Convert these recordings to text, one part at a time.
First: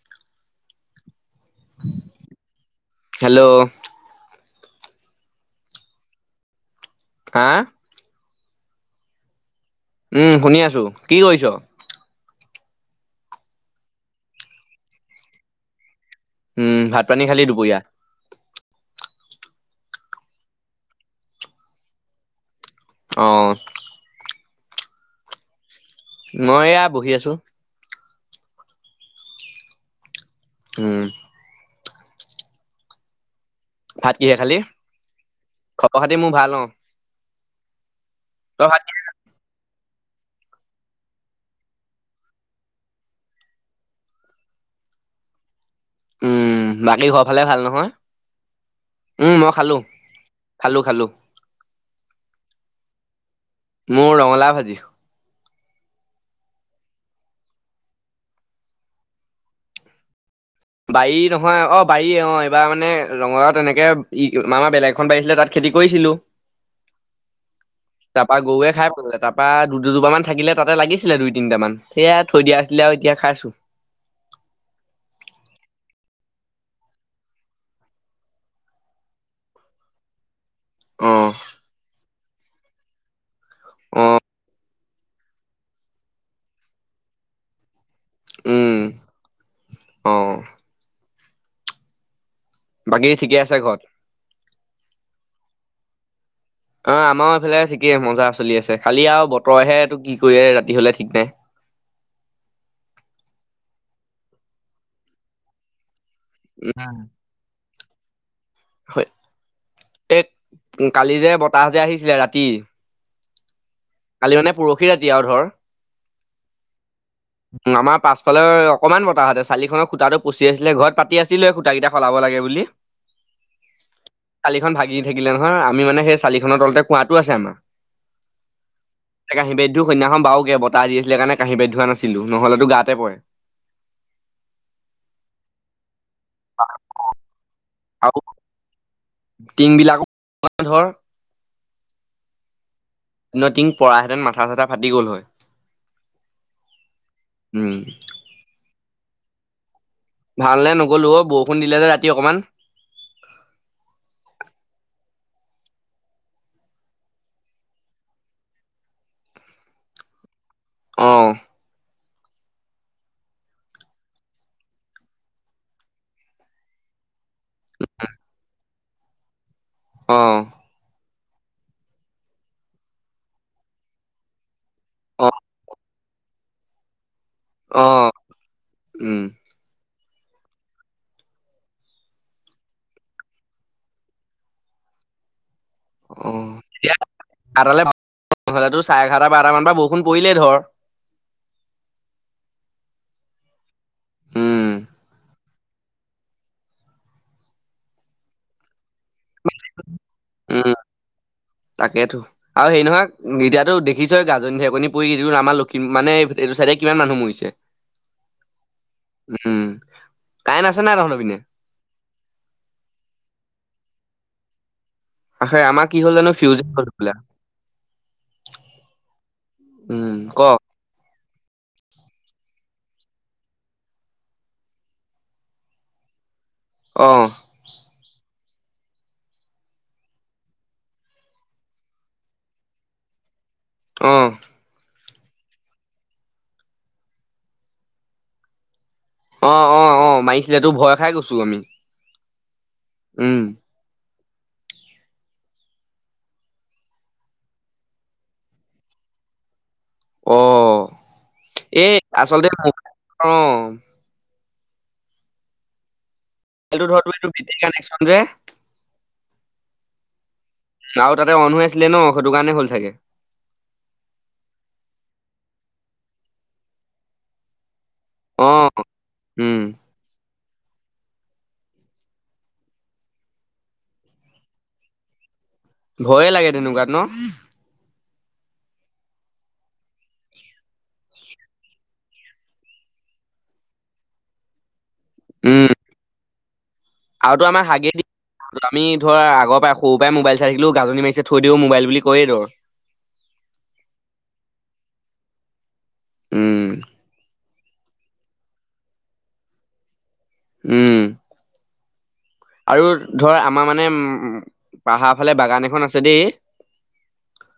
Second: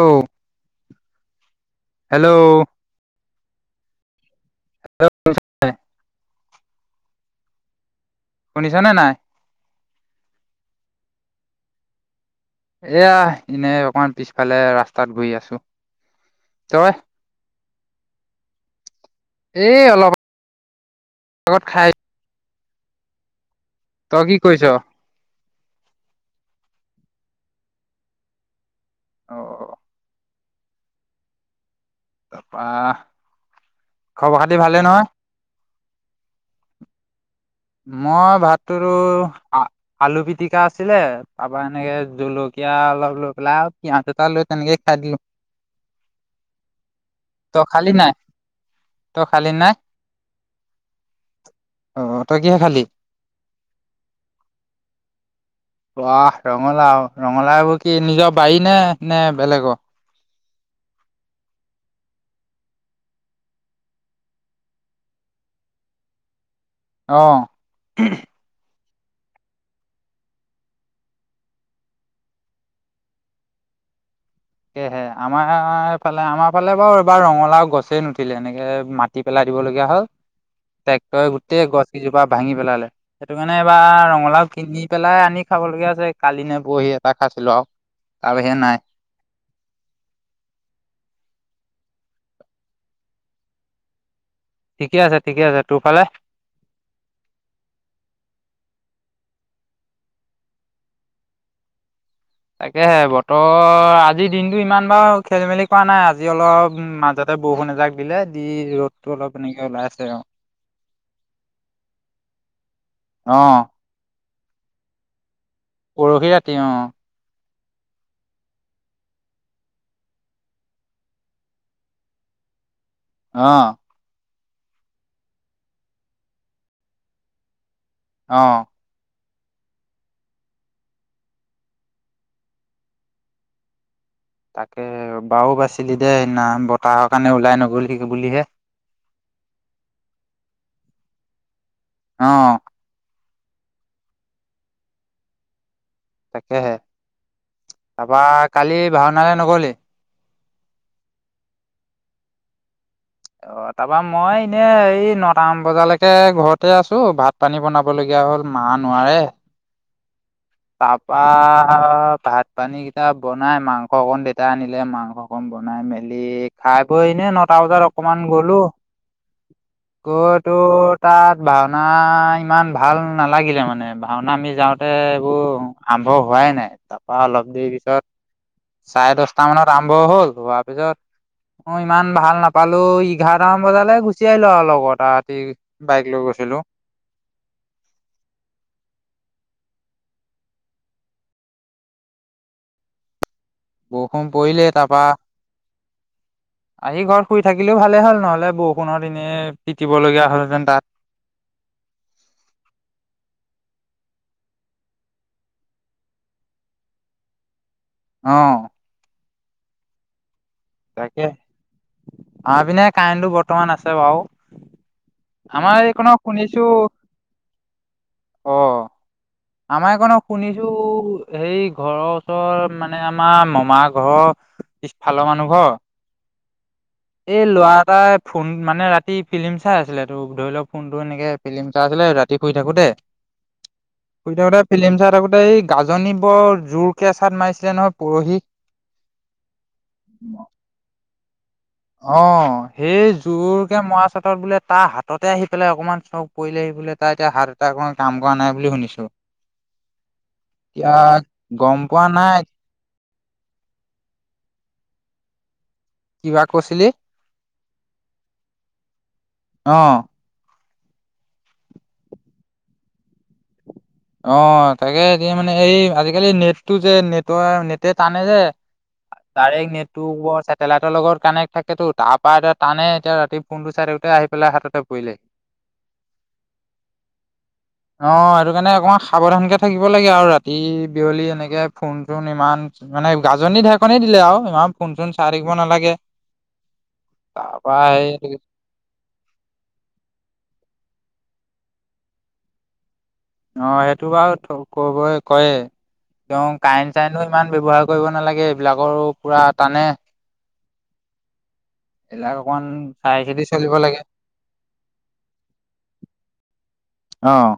ঔ hello? Hello? ? [inaudible] আ শুনিছানে নাই? উম শুনি আছো কি কইছ? এয়া এনেই অকমান পিছফালে ৰাস্তাত গৈ আছো। উম ভাত পানী খালি দুপইয়া। এ অলপ আগত খাই? অ। তই কি কৰিছ? মই এয়া বহি আছো অ' অ'। উ তাপা? ভাত কিহে খালি, খবৰ খাতি মোৰ ভাল অ। মই তই ভাত ভাতটোৰো আ আলু পিতিকা আছিলে, তাপা এনেকে জলকীয়া অলপ লৈ পেলাই পিয়াজ এটা লৈ তেনেকেই খাই দিলো। উম, বাকী ঘৰ ফালে তই ভাল নহয়। খালি নাই তই উম খালি মই নাই খালো, খালো খালো। অ তই কিহে খালি? মোৰ ৰঙালাও ভাজি। বাহ ৰঙালাও, ৰঙালাও এইবোৰ কি নিজৰ বাৰী নে নে বেলেগৰ? বাৰী নহয়, অ বাৰীয়ে অ এইবাৰ মানে ৰঙালাওত এনেকে ই মামা বেলেগ এখন বাৰী আছিলে তাত? খেতি কইছিলো। অ'। পা গৰুৱে খাই পেলালে তাৰপৰা দু দুজোপামান থাকিলে তাতে লাগিছিলে দুই তিনিটামান সেয়া থৈ দিয়া আছিলে আউ এতিয়া খাইছোঁ সেহে আমাৰফালে আমাৰ ফালে বাউ এবাৰ ৰঙালাও গছেই নুঠিলে এনেকে মাটি পেলাই দিবলগীয়া হ'ল হয় [inaudible] অ ট্ৰেক্টৰে গোটেই গছ কেইজোপা ভাঙি পেলালে, সেইটো কাৰণে এইবাৰ অ ৰঙালাওঁ কিনি পেলাই আনি খাব লগীয়া হৈছে যে কালি নে পৰহি এটা খাইছিলো আৰু, তাৰ বাহিৰে উম নাই। অ'। বাকী ঠিকে আছে ঘৰত? ঠিকে আছে ঠিকে আছে, তোৰফালে? অ', আমাৰো এইফালে ঠিকেই মজা চলি আছে, খালি আৰু বতৰহে এইটো কি কৰি ৰাতি হ'লে ঠিক নাই। তাকেহে বতৰ আজি দিনটো ইমান বাৰু খেলি মেলি কৰা নাই, আজি অলপ উম মাজত তাতে বৰষুণ এজাক দিলে, দি ৰ'দটো হয়, অলপ এনেকে ওলাই আছে আৰু এই, কালি যে বতাহ যে আহিছিলে ৰাতি অ'। কালি মানে পৰহি ৰাতি আৰু ধৰ পৰহি ৰাতি, অ'। আমাৰ পাছফালৰ অকনমান বতাহতে চালিনৰ সুতাটো পচি আছিলে, ঘৰত পাতি আছিলে সুতা কেইটা সলাব লাগে বুলি। অ'। চালিখন ভাগি থাকিলে নহয় আমি মানে সেই চালিখনৰ তলতে কোৱাটো আছে আমাৰ। অ'। [unintelligible] বাৰু কে বতাহ দিছিলে কাৰণে কাহী বাটী ধোৱা নাছিলো, নহলেতো গাতে পৰে। তাকে বাৰু বাছিলি দেই না বতাহৰ কাৰণে ওলাই [unintelligible] আৰু বুলিহে। টিং বিলাকো, [unintelligible] ধৰ। অ'। [unintelligible] টিং পৰাহেতেন মাথা চথা ফাটি গ'ল হয়। তাকেহে, উম তাৰপা কালি ভাওনালৈ নগলি? ভাওনালে নগ'লো অ', বৰষুণ দিলে যে ৰাতি অকণমান। অ', তাৰপৰা মই এনে এই নটামান বজালৈকে ঘৰতে আছো, ভাত পানী বনাবলগীয়া হ'ল মা নোৱাৰে। অ', তাৰপা ভাত পানী কেইটা বনাই মাংস অকণ দেউতা আনিলে, মাংস অকণ বনাই মেলি খাই বৈ এনে ন টা বজাত অকমান গ'লো, গৈ অ', তোৰ তাত ভাওনা ইমান ভাল নালাগিলে মানে, ভাওনা আমি যাওঁতে অ', আৰম্ভ হোৱাই নাই, তাৰপৰা অলপ দেৰি পিছত অ', চাৰে উম, দছটা মানত আৰম্ভ হ'ল হোৱাৰ পিছত অ', ইমান ভাল নাপালো, এঘাৰটামান বজালৈ গুচি আহিলো আৰু লগৰ এটা ৰাতি বাইক লৈ অ', গৈছিলো। এতিয়া [unintelligible] চাৰে এঘাৰটা বাৰটা মানৰ পৰা বৰষুণ পৰিলেই ধৰ। বৰষুণ পৰিলে উম, তাৰপৰা, আহি ঘৰত শুই থাকিলেও ভালে হ'ল ন'হলে বৰষুণ এনে দিনে জিকিবলগীয়া হ'লহেঁতেন উম, তাত। তাকেতো। আৰু সেই নহয়, এতিয়াতো দেখিছই গাজনি ঢেকনি পৰি যে আমাৰ লখিম মানে এইটো চাইডে কিমান মানুহ মৰিছে। অ'। উম। কাৰেণ্ট আছে নাই তহঁতৰ তাকে, পিনে? আমাৰ পিনে কাৰেণ্টো বৰ্তমান আছে বাৰু। আছে, আমাৰ কি হ'ল এইকণত জানো শুনিছো ফিউজ গ'ল [unintelligible] অ', আমাৰ উম, এইকণক ক শুনিছো সেই ঘৰৰ ওচৰৰ মানে, আমাৰ মমা ঘৰৰ পিছফালৰ মানুহ ঘৰ অ', এই লৰা এটাই ফোন মানে ৰাতি ফিলিম চাই আছিলে তো ধৰি লওক ফোনটো এনেকে ফিলিম চাই আছিলে ৰাতি শুই থাকোতে অ', শুই থাকোতে ফিলিম চাই থাকোতে এই গাজনী বৰ জোৰকে এচাট মাৰিছিলে নহয় পুৰহি। অ অ অ মাৰিছিলেতো ভয় খাই গৈছো আমি। অ সেই উম, জোৰ মৰা চাতত বোলে তাৰ হাততে আহি পেলাই অকণমান চক পৰিলে আহি বোলে তাৰ এতিয়া হাত এটা অকমান কাম কৰা নাই বুলি শুনিছো। অ', এতিয়া গম এই পোৱা নাই। আচলতে মোবাইলৰ অ। কিবা কৈছিলি এইটো ধৰ তোৰ [unintelligible] কানেকশ্বন যে অ'। আৰু তাতে অন হৈ আছিলে ন, সেইটো কাৰণে হ'ল চাগে। অ তাকে এতিয়া মানে এই আজিকালি নেটটো যে নেটৰ আ নেট তে তানে যে, অ উম তাৰে নেট টো উপৰৰ চেটেলাইটৰ লগত কানেক্ট থাকেতো, তাৰ পৰা এতিয়া টানে এতিয়া ৰাতি ফোনটো চাই থাকোঁতে আহি পেলাই হাততে পৰিলে। [inaudible] ভয়ে লাগে তেনেকুৱাত ন? অ এইটো কাৰণে অকমান সাৱধানকে থাকিব লাগে আৰু ৰাতি বিয়লি এনেকে ফোন চোন ইমান মানে গাজনি ঢেৰেকনি দিলে আৰু ইমান ফোন চোন চাই থাকিব উম নালাগে, আৰুতো আমাৰ তাৰপা হাগে দি সেই আমি ধৰ আগৰ পৰাই সৰুৰ পৰাই মোবাইল চাই থাকিলোঁ, গাজনী মাৰিছে থৈ দিওঁ মোবাইল বুলি কৈয়ে দৰ। অ' সেইটো বাৰু কবই কৈয়েই, তেওঁ উম কাৰেণ্ট চাৰেন্তবোৰ ইমান ব্যৱহাৰ কৰিব নালাগে, এইবিলাকৰো পুৰা টানে। উম, এইবিলাক অকমান আৰু চাই ধৰ চিতি আমাৰ চলিব মানে লাগে উম পাহাৰৰ ফালে বাগান এখন আছে দেই অ',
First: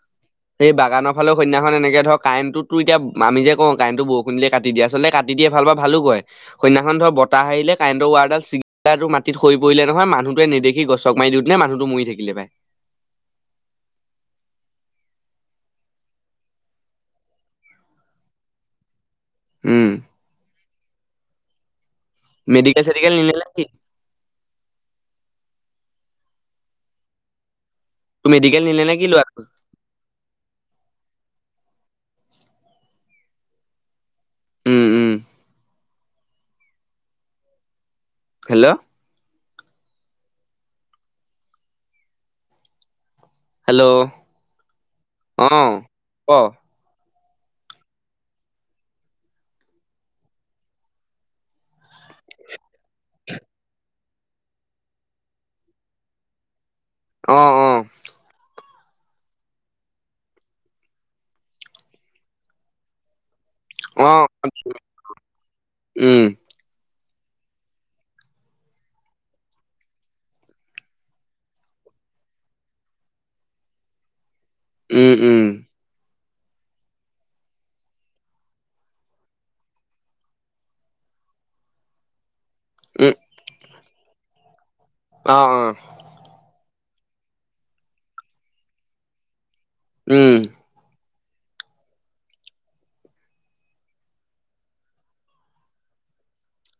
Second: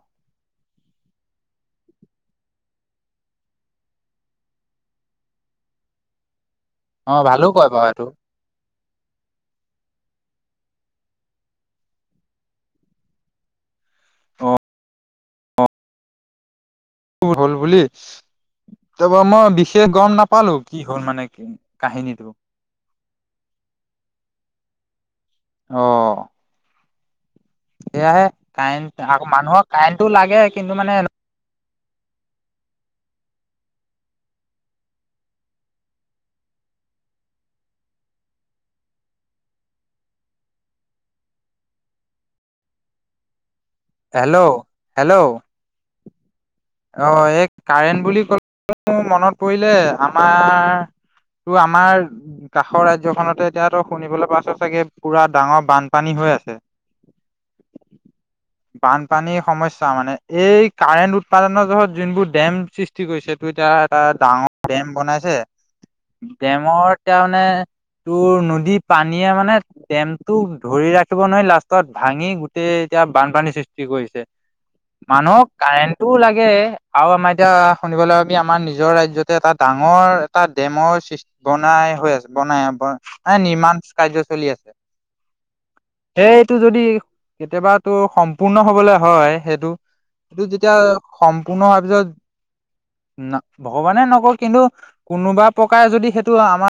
সেই বাগানৰ ফালে সেইদিনাখন এনেকে ধৰ, কাৰেণ্টটো তোৰ এতিয়া, আমি যে কওঁ কাৰেণ্টটো বৰষুণ দিলে কাটি দিয়ে, আচলতে কাট তি দিয়ে ভাল পা ভালো কৰে, সেইদিনাখন ধৰ অ ভালো বতাহ কয় আহিলে বাৰু এইটো তাৰডাল চিগাটো মাটিত সৰি পৰিলে নহয়, মানুহটোৱে নেদেখি গছক মাৰি দিওঁতে মানুহটো মৰি থাকিলে পাই। অ। হল বুলি, তাৰপৰা মই উম বিশেষ গম নাপ পালো, কি হ'ল মানে কাহিনীটো। মেডিকেল চেডিকেল নিলে নেকি? অ। সেয়াহে তোৰ মেডিকেল নিলে নে কাৰেণ্ট, কি লোৱা আকৌ মানুহক কাৰেণ্টটো লাগে কিন্তু মানে উম উম। হেল্ল'। হেল্ল' হেল্ল' হেল্ল' অ ক। অ এই কাৰেণ্ট বুলি [unintelligible] মোৰ মনত পৰিলে আমাৰ তোৰ আমাৰ কাষৰ ৰাজ্যখনতে এতিয়া তই শুনিবলৈ পাইছ চাগে পুৰা ডাঙৰ বানপানী হৈ আছে। অ। বানপানীৰ সমস্যা মানে এই কাৰেণ্ট উৎ পাদনৰ জহত যিবোৰ ডেম সৃষ্টি তি কৰিছে তোৰ এতিয়া এটা অ ডাঙৰ ডেম বনাইছে, উম ডেমৰ এতিয়া মানে তোৰ নদী পানীয়ে মানে ডেমটোক ধৰি ৰাখিব নোৱাৰি লাষ্টত ভাঙি গোটেই এতিয়া বানপানীৰ সৃষ্টি কৰিছে। উম উম মানুহক কাৰেণ্ট টো লাগে, আৰু আমাৰ এতিয়া শুনিবলৈ আমাৰ নিজৰ ৰাজ্যতে এটা ডাঙৰ এটা ডেমৰ সৃষ্টি বনাই হৈ আছে, বনাই ব উম মানে নিৰ্মাণ কাৰ্য চলি আছে। অ, অ। সেইটো যদি, কেতিয়াবাটো সম্পূৰ্ণ হবলৈ হয় সেইটো উম এতিয়া সম্পূৰ্ণ হোৱাৰ পিছত না, ভগৱানে নকৰক কিন্তু কোনোবা প্ৰকাৰে যদি সেইটো আমাৰ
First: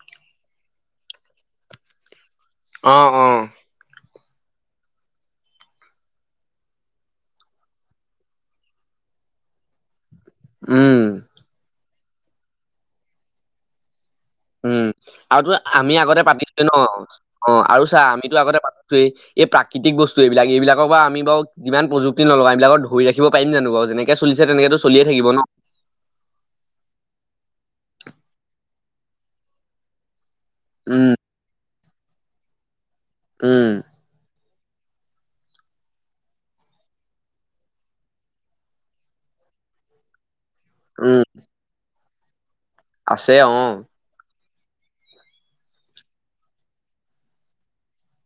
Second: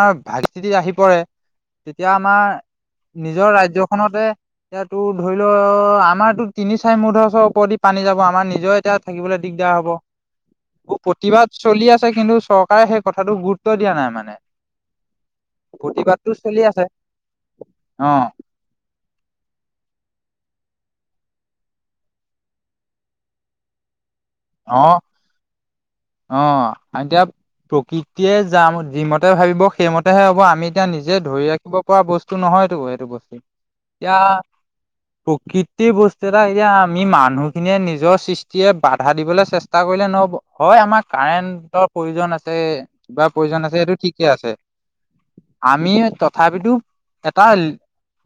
আমাৰ ভাগ [unintelligible] সিতি আহি পৰে তেতিয়া আমাৰ অ'। অ নিজৰ ৰাজ্যখনতে এতিয়াতো ধৰি ল' আমাৰতো তিনি চাৰি মুধচৰ ওপৰেদি পানী যাব, আমাৰ নিজৰ এতিয়া থাকিবলৈ দিগদাৰ হ'ব। উম। প্ৰতিবাদ চলি আছে কিন্তু চৰকাৰে সেই কথাটো গুৰুত্ব দিয়া নাই মানে উম। আৰুতো আমি আগতে প্ৰতিবাদটো চলি পাতিছোৱেই ন? আছে। অ' আৰু চা অ', আমিতো আগতে পাতিছোৱেই এই প্ৰাকৃতিক বস্তু এইবিলাক। এইবিলাকৰ পৰা আমি বাৰু যিমান প্ৰযুক্তি নলগাঁও এইবিলাকত ধৰি ৰাখিব পাৰিম জানো বাৰু যেনে নেকে চলিছে তেনেকেটো অ', চলিয়ে থাকিব ন'। অ', এতিয়া প্ৰকৃতিয়ে যাম যিমতে ভাবিব সেইমতেহে হ'ব। আ মি এতিয়া উম নিজে ধৰি ৰাখিব পৰা বস্তু নহয়টো এইটো বস্তু উম। এতিয়া প্ৰকৃতিৰ বস্তু এটা এতিয়া আমি মানুহখিনিয়ে নিজৰ সৃষ্টিৰে বা ধা দিবলৈ চেষ্টা কৰিলে নহব। হয় আমাৰ উম কাৰেণ্টৰ প্ৰয়োজন আছে, কিবা আছে অ প্ৰয়োজন আছে সেইটো ঠিকে আছে আমি তথাপিতো এটা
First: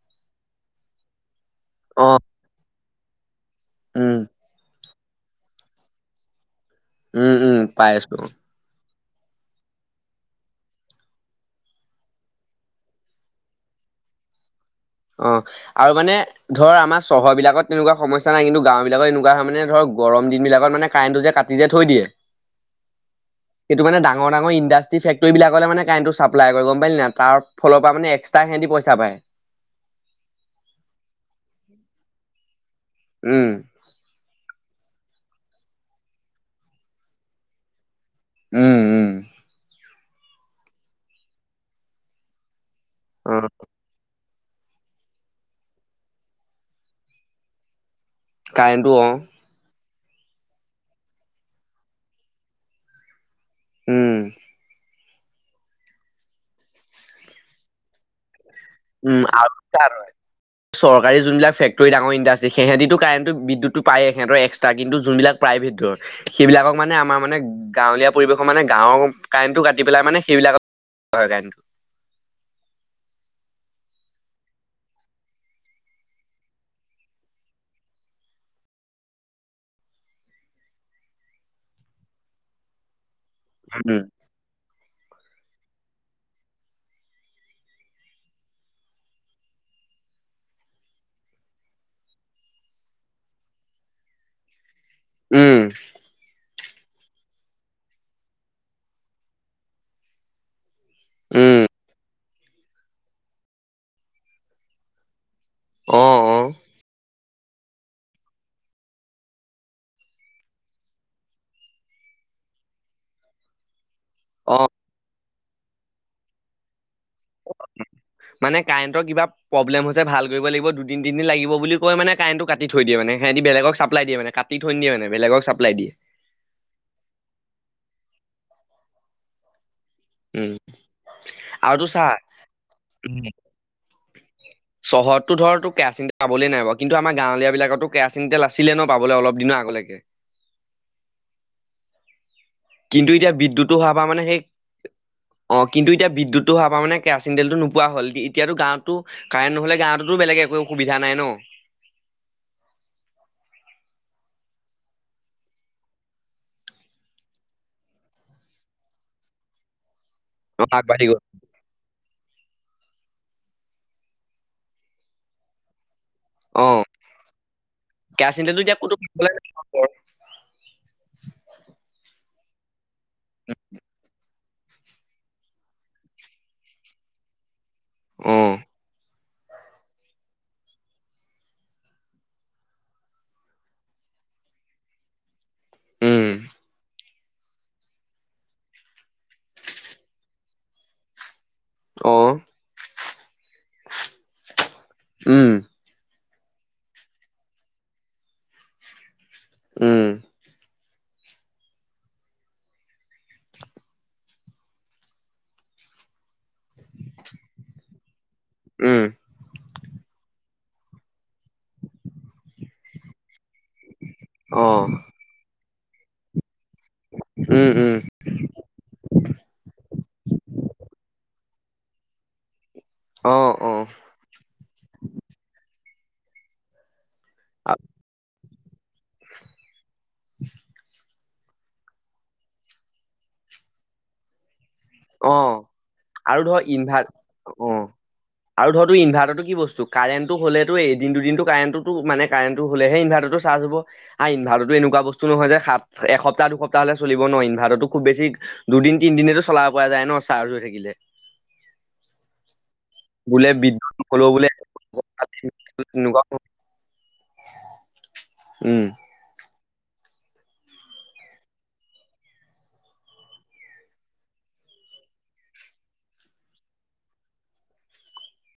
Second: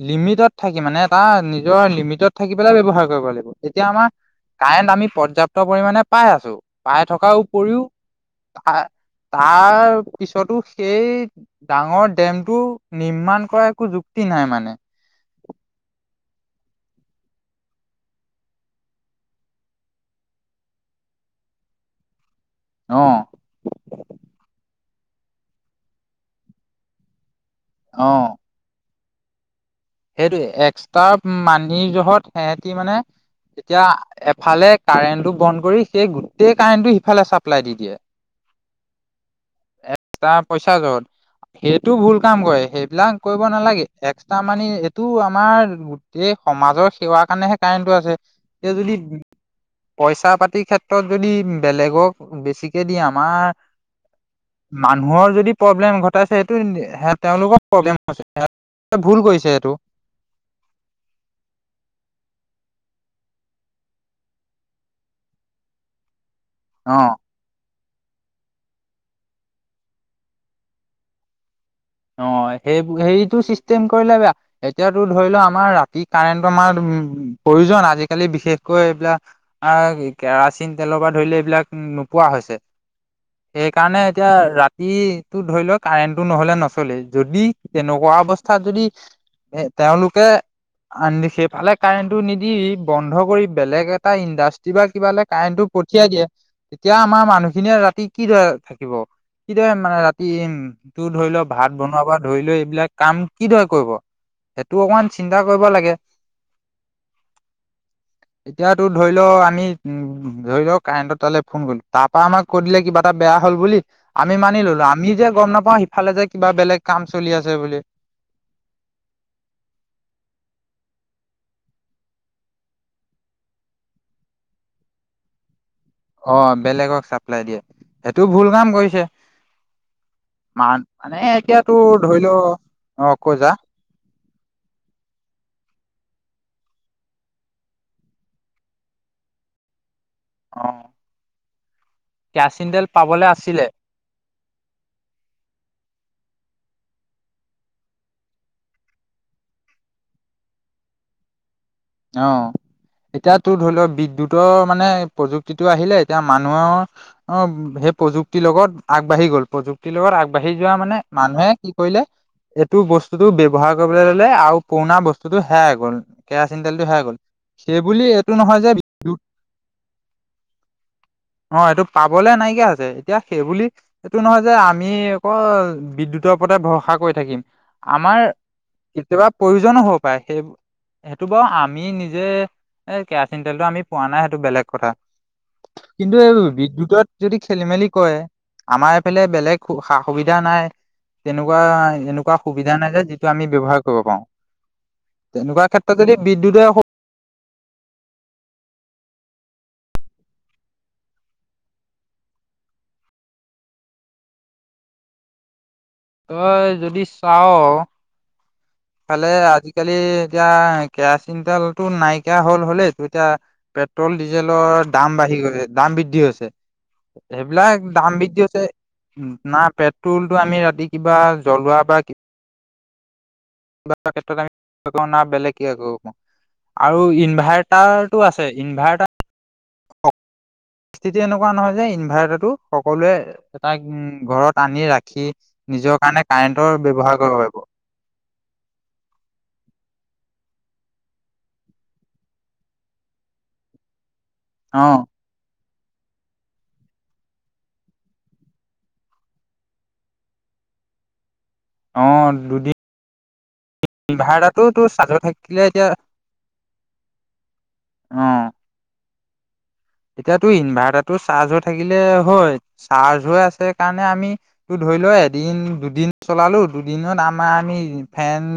লিমিটত থাকি মানে এটা নিজৰ অ লিমিটত থাকি পেলাই ব্যৱহাৰ কৰিব লাগিব। যেতিয়া আমাৰ উম কাৰেণ্ট আমি পৰ্যাপ্ত পৰ্যাপ্ত পৰিমানে পাই আছো, পাই উম থকাৰ উম উপৰিও পাই আছো অ আ তাৰ পিছতো সেই ডাঙৰ ডেমটো নিৰ্মাণ কৰা একো যুক্তি নাই মানে। অ, আৰু মানে ধৰ আমাৰ চহৰবিলাকত তেনেকুৱা সমস্যা নাই কিন্তু গাঁও বিলাকত এনেকুৱা হয় মানে ধৰ গৰমদিন বিলাকত মানে কাৰেণ্টটো যে কাট টি যে থৈ দিয়ে, অ', সেইটো মানে ডাঙৰ ডাঙৰ ইণ্ডা ট্ৰী ফেক্টৰী বিলাকলে মানে কাৰেন্টো চাপলাই কৰে গম পালি নাই? তাৰ ফলত মানে এক্সট্ৰা সিহঁতে পইচা পায়। সেইটো এক্সট্ৰা মানীৰ জহত সিহতি মানে উম যেতিয়া এফালে কাৰেণ্টো বন্ধ কৰি সেই গোটেই কাৰেণ্টো সিফালে চাপ্লাই দি দিয়ে উম, উম। এক্সট্ৰা পইচা য'ত, সেইটো ভুল কাম কৰে, সেইবিলাক অ কৰিব নালাগে এক্সট্ৰা মানে এইটো আমাৰ গোটেই সমাজৰ সেৱাৰ কাৰণেহে কাৰেণ্টো আছে। এতিয়া কাৰেণ্টটো যদি অ পইচা- পাতি ক্ষেত্ৰত যদি বেলেগক বেছিকে দিয়ে আমাৰ উম মানুহৰ যদি প্ৰব্লেম ঘটাইছে সেইটো হে তেওঁলোকৰ প্ৰব্লেম হৈছে সেইটো ভুল উম কৰিছে। আৰু সেইটো তাৰ চৰকাৰী যোনবিলাক ফেক্টৰী ডাঙৰ ইণ্ডাষ্ট্ৰি সিহতিতো কাৰেণ্টটো বিদ্যুতটো পায়েই সিহঁতৰ এছ তাৰ কিন্তু যোনবিলাক প্ৰাইভেট ধৰ, সেইবিলাক মানে অ আমাৰ মানে গাঁৱলীয়া পৰিৱেশৰ মানে গাঁৱৰ কাৰেণ্টটো কাটি পেলাই মানে সেইবিলত [unintelligible] হয় কাৰেণ্টটো অ, সেই সেইটো, চিষ্টেম কৰিলে বেয়া। এতিয়াতো ধৰি লোৱা আমাৰ ৰাতি কাৰেণ্টৰ আমাৰ, প্ৰয়োজন আজিকালি বিশেষকৈ এইবিলাক আহ, কেৰাচিন তেলৰ পৰা ধৰিলে, এইবিলাক নোপোৱা হৈছে। উম সেইকাৰণে এতিয়া ৰাতিটোৰ ধৰি লোৱা কাৰেণ্টটো নহ'লে ন চলে, যদি তেনেকুৱা অৱস্থাত যদি এ, তেওঁলোকে আন, সেইফালে কাৰেণ্টটো নিদি, বন্ধ কৰি বেলেগ এটা ইণ্ডাষ্টি কিবা, কিবলে উম কাৰেণ্টটো পঠিয়াই দিয়ে। তেতিয়া আমাৰ মানুহখিনিয়ে ৰাতি কিদৰে থাকিব, কিদৰে মানে ৰাতি উম, টো ধৰি লও উম, ভাত বনোৱা পৰা ধৰি লয় এইবিলাক কাম, কিদৰে কৰিব? এইটো অকমান চিন্তা কৰিব লাগে। অ', অ', এতিয়াতো ধৰি ল, আমি উম, ধৰি ল, কাৰেণ্ট তালৈ ফোন কৰিলো, তাৰ পৰা আমাক ক'ত লা কিবা এটা বেয়া হ'ল বুলি, আমি মানি অ', ল'লো, আমি যে গম নাপাওঁ সিফালে যে কিবা বেলেগ কাম চলি আছে বুলি। মানে কাৰেণ্টৰ কিবা প্ৰব্লেম হৈছে, ভাল কৰিব লাগিব দুদিন-তিদিন লাগিব বুলি কয় মানে কাৰেণ্টটো কাটি থৈয় দিয়ে মানে, ইহঁতি বেগকক চাপলাই দিয়ে মানে কা টি থৈ নিদিয়ে মানে, বেলেগক চাপ্লাই দিয়ে। অ, বেলেগক চাপ্লাই দিয়ে, সেইটো ভুল কাম কৰিছে। উম, মান মানে এতিয়াতো আৰু তোৰ চা ধৰি ল, অ, উম, কয় যা। চহৰততো ধৰ তোৰ কেৰাচিন তেল পাবলেই নাই, কিন্তু আমাৰ গাঁৱলীয়া বিলাকতো কেৰাচিন তেল আছিলে ন, পাবলৈ অলপ দিনৰ আগলৈকে। অ, কেৰাচিন তেল। কিন্তু পাবলে এতিয়া আছিলে। বিদ্যুতটো হোৱাৰ পৰা মানে সেই অ, কিন্তু এতিয়া বিদ্যুতটো হোৱাৰ পৰা মানে কেৰাচিন তেলটো নোপোৱা হ'ল, এতিয়াতো গাঁৱতো কাৰেণ্ট নহ'লে গাওঁটো বেলেগ একো সুবিধা নাই ন? অ, এতিয়াতো ধৰি ল, বিদ্যুতৰ মানে প্ৰযুক্তিটো আহিলে, এতিয়া মানুহৰ অ, সেই প্ৰযুক্তিৰ লগত, আগবাঢ়ি গ'ল, প্ৰযুক্তিৰ লগত আগবাঢ়ি অ', যোৱা মানে আগবাঢ়ি গ'ল মানুহে কি কৰিলে, এইটো বস্তুতটো ব্যৱহাৰ কৰিবলৈ ল'লে আৰু পুৰণা বস্তুটো হেৰাই গ'ল। চিন, অ', তেলটো হেৰাই গ'ল, সেই বুলি এইটো কেৰাচিন নহয় তেলটো যে এতিয়া ক'তো বিদ্যুত পাবলে নাই অ, এইটো পাবলে নাইকিয়া হৈছে, এতিয়া সেই বুলি এইটো নহয় যে, আমি অকল বিদ্যুতৰ ওপৰতে ভৰসা কৰি থাকিম। আমাৰ অ', কেতিয়াবা, প্ৰয়োজনো হ'ব পাৰে, সেই টো, বাৰু আমি নিজে এ, কেৰাচিন তেলটো আমি পোৱা নাই, সেইটো বেলেগ কথা। কিন্তু উম। এই বিদ্যুতত যদি খেলি-মেলি কৰে, আমাৰ এইফালে বেলেগ সা-সুবিধা নাই। তেনেকুৱা, এনেকুৱা অ', সুবিধা নাই যে যিটো আমি ব্যৱহাৰ কৰিব পাৰো। উম, তেনেকুৱা ক্ষেত্ৰ ত, যদি বিদ্যুতে উম, তই, যদি চাও উম, ফালে আজিকালি এতিয়া, কেৰাচিন তেলটো নাইকিয়া হ'ল, হ'লেই সেইটো এতিয়া পেট্ৰল ডিজেলৰ অ', দাম বাঢ়ি গৈছে, দাম বৃদ্ধি হৈছে। উম, এইবিলাক উম, দাম বৃদ্ধি হৈছে। না, পেট্ৰলটো আমি ৰাতি কিবা জ্বলোৱা বা অ, অ', কিবা এটা ক্ষেত্ৰত আমি, [unintelligible] বেলেগ কিবা কৰিব পাৰোঁ। আৰু আ- ইনভাৰ্টাৰটো আ ছে। ইনভাৰ্টাৰ [inaudible] এতিয়া এনেকুৱা নহয় যে, ইনভাৰ্টাৰটো সকলোৱে ঘৰত আনি, ৰা কি, অ', নিজৰ কাৰণে আৰু ধৰ কাৰেণ্টৰ ইনভাৰ ব্যৱহাৰ কৰিব পাৰিব। অ', আৰু ধৰতো, ইনভাৰ্টাৰটো কি বস্তু, কাৰেণ্টটো হ'লেতো এদিন-দুদিনটো কাৰেণ্টটো মানে, কাৰেণ্টটো হ'লেহে ইনভাৰ্টাৰটো চাৰ্জ হ'ব আৰু ইনভাৰ্টাৰ এনেকুৱা অ', ব বস্তু নহয় যে, [unintelligible] এসপ্তাহ- দুসপ্তাহলে চলিব নোৱাৰি, ইনভাৰ্টাৰটো খুউব বেছি, দুদিন-তিনিদিনেতো চলা পোৱা যায় ন' চাৰ্জ হৈ থাকিলে। অ'! দুদি বোলে বিদ্যুৎ নগ'লেও বোলে ইনভাৰ্টাৰটো চাৰ্জত থাকিলে, এতিয়া তেনেকুৱা অ'! উম! এতিয়াতো ইনভাৰ্টাৰটো চাৰ্জত থাকিলে হয়, চাৰ্জ হৈ আছে কাৰণে আমি, তো ধৰি লোৱা এদিন, দুদিন চলালোঁ। দুদিনত আমাৰ, আমি ফেন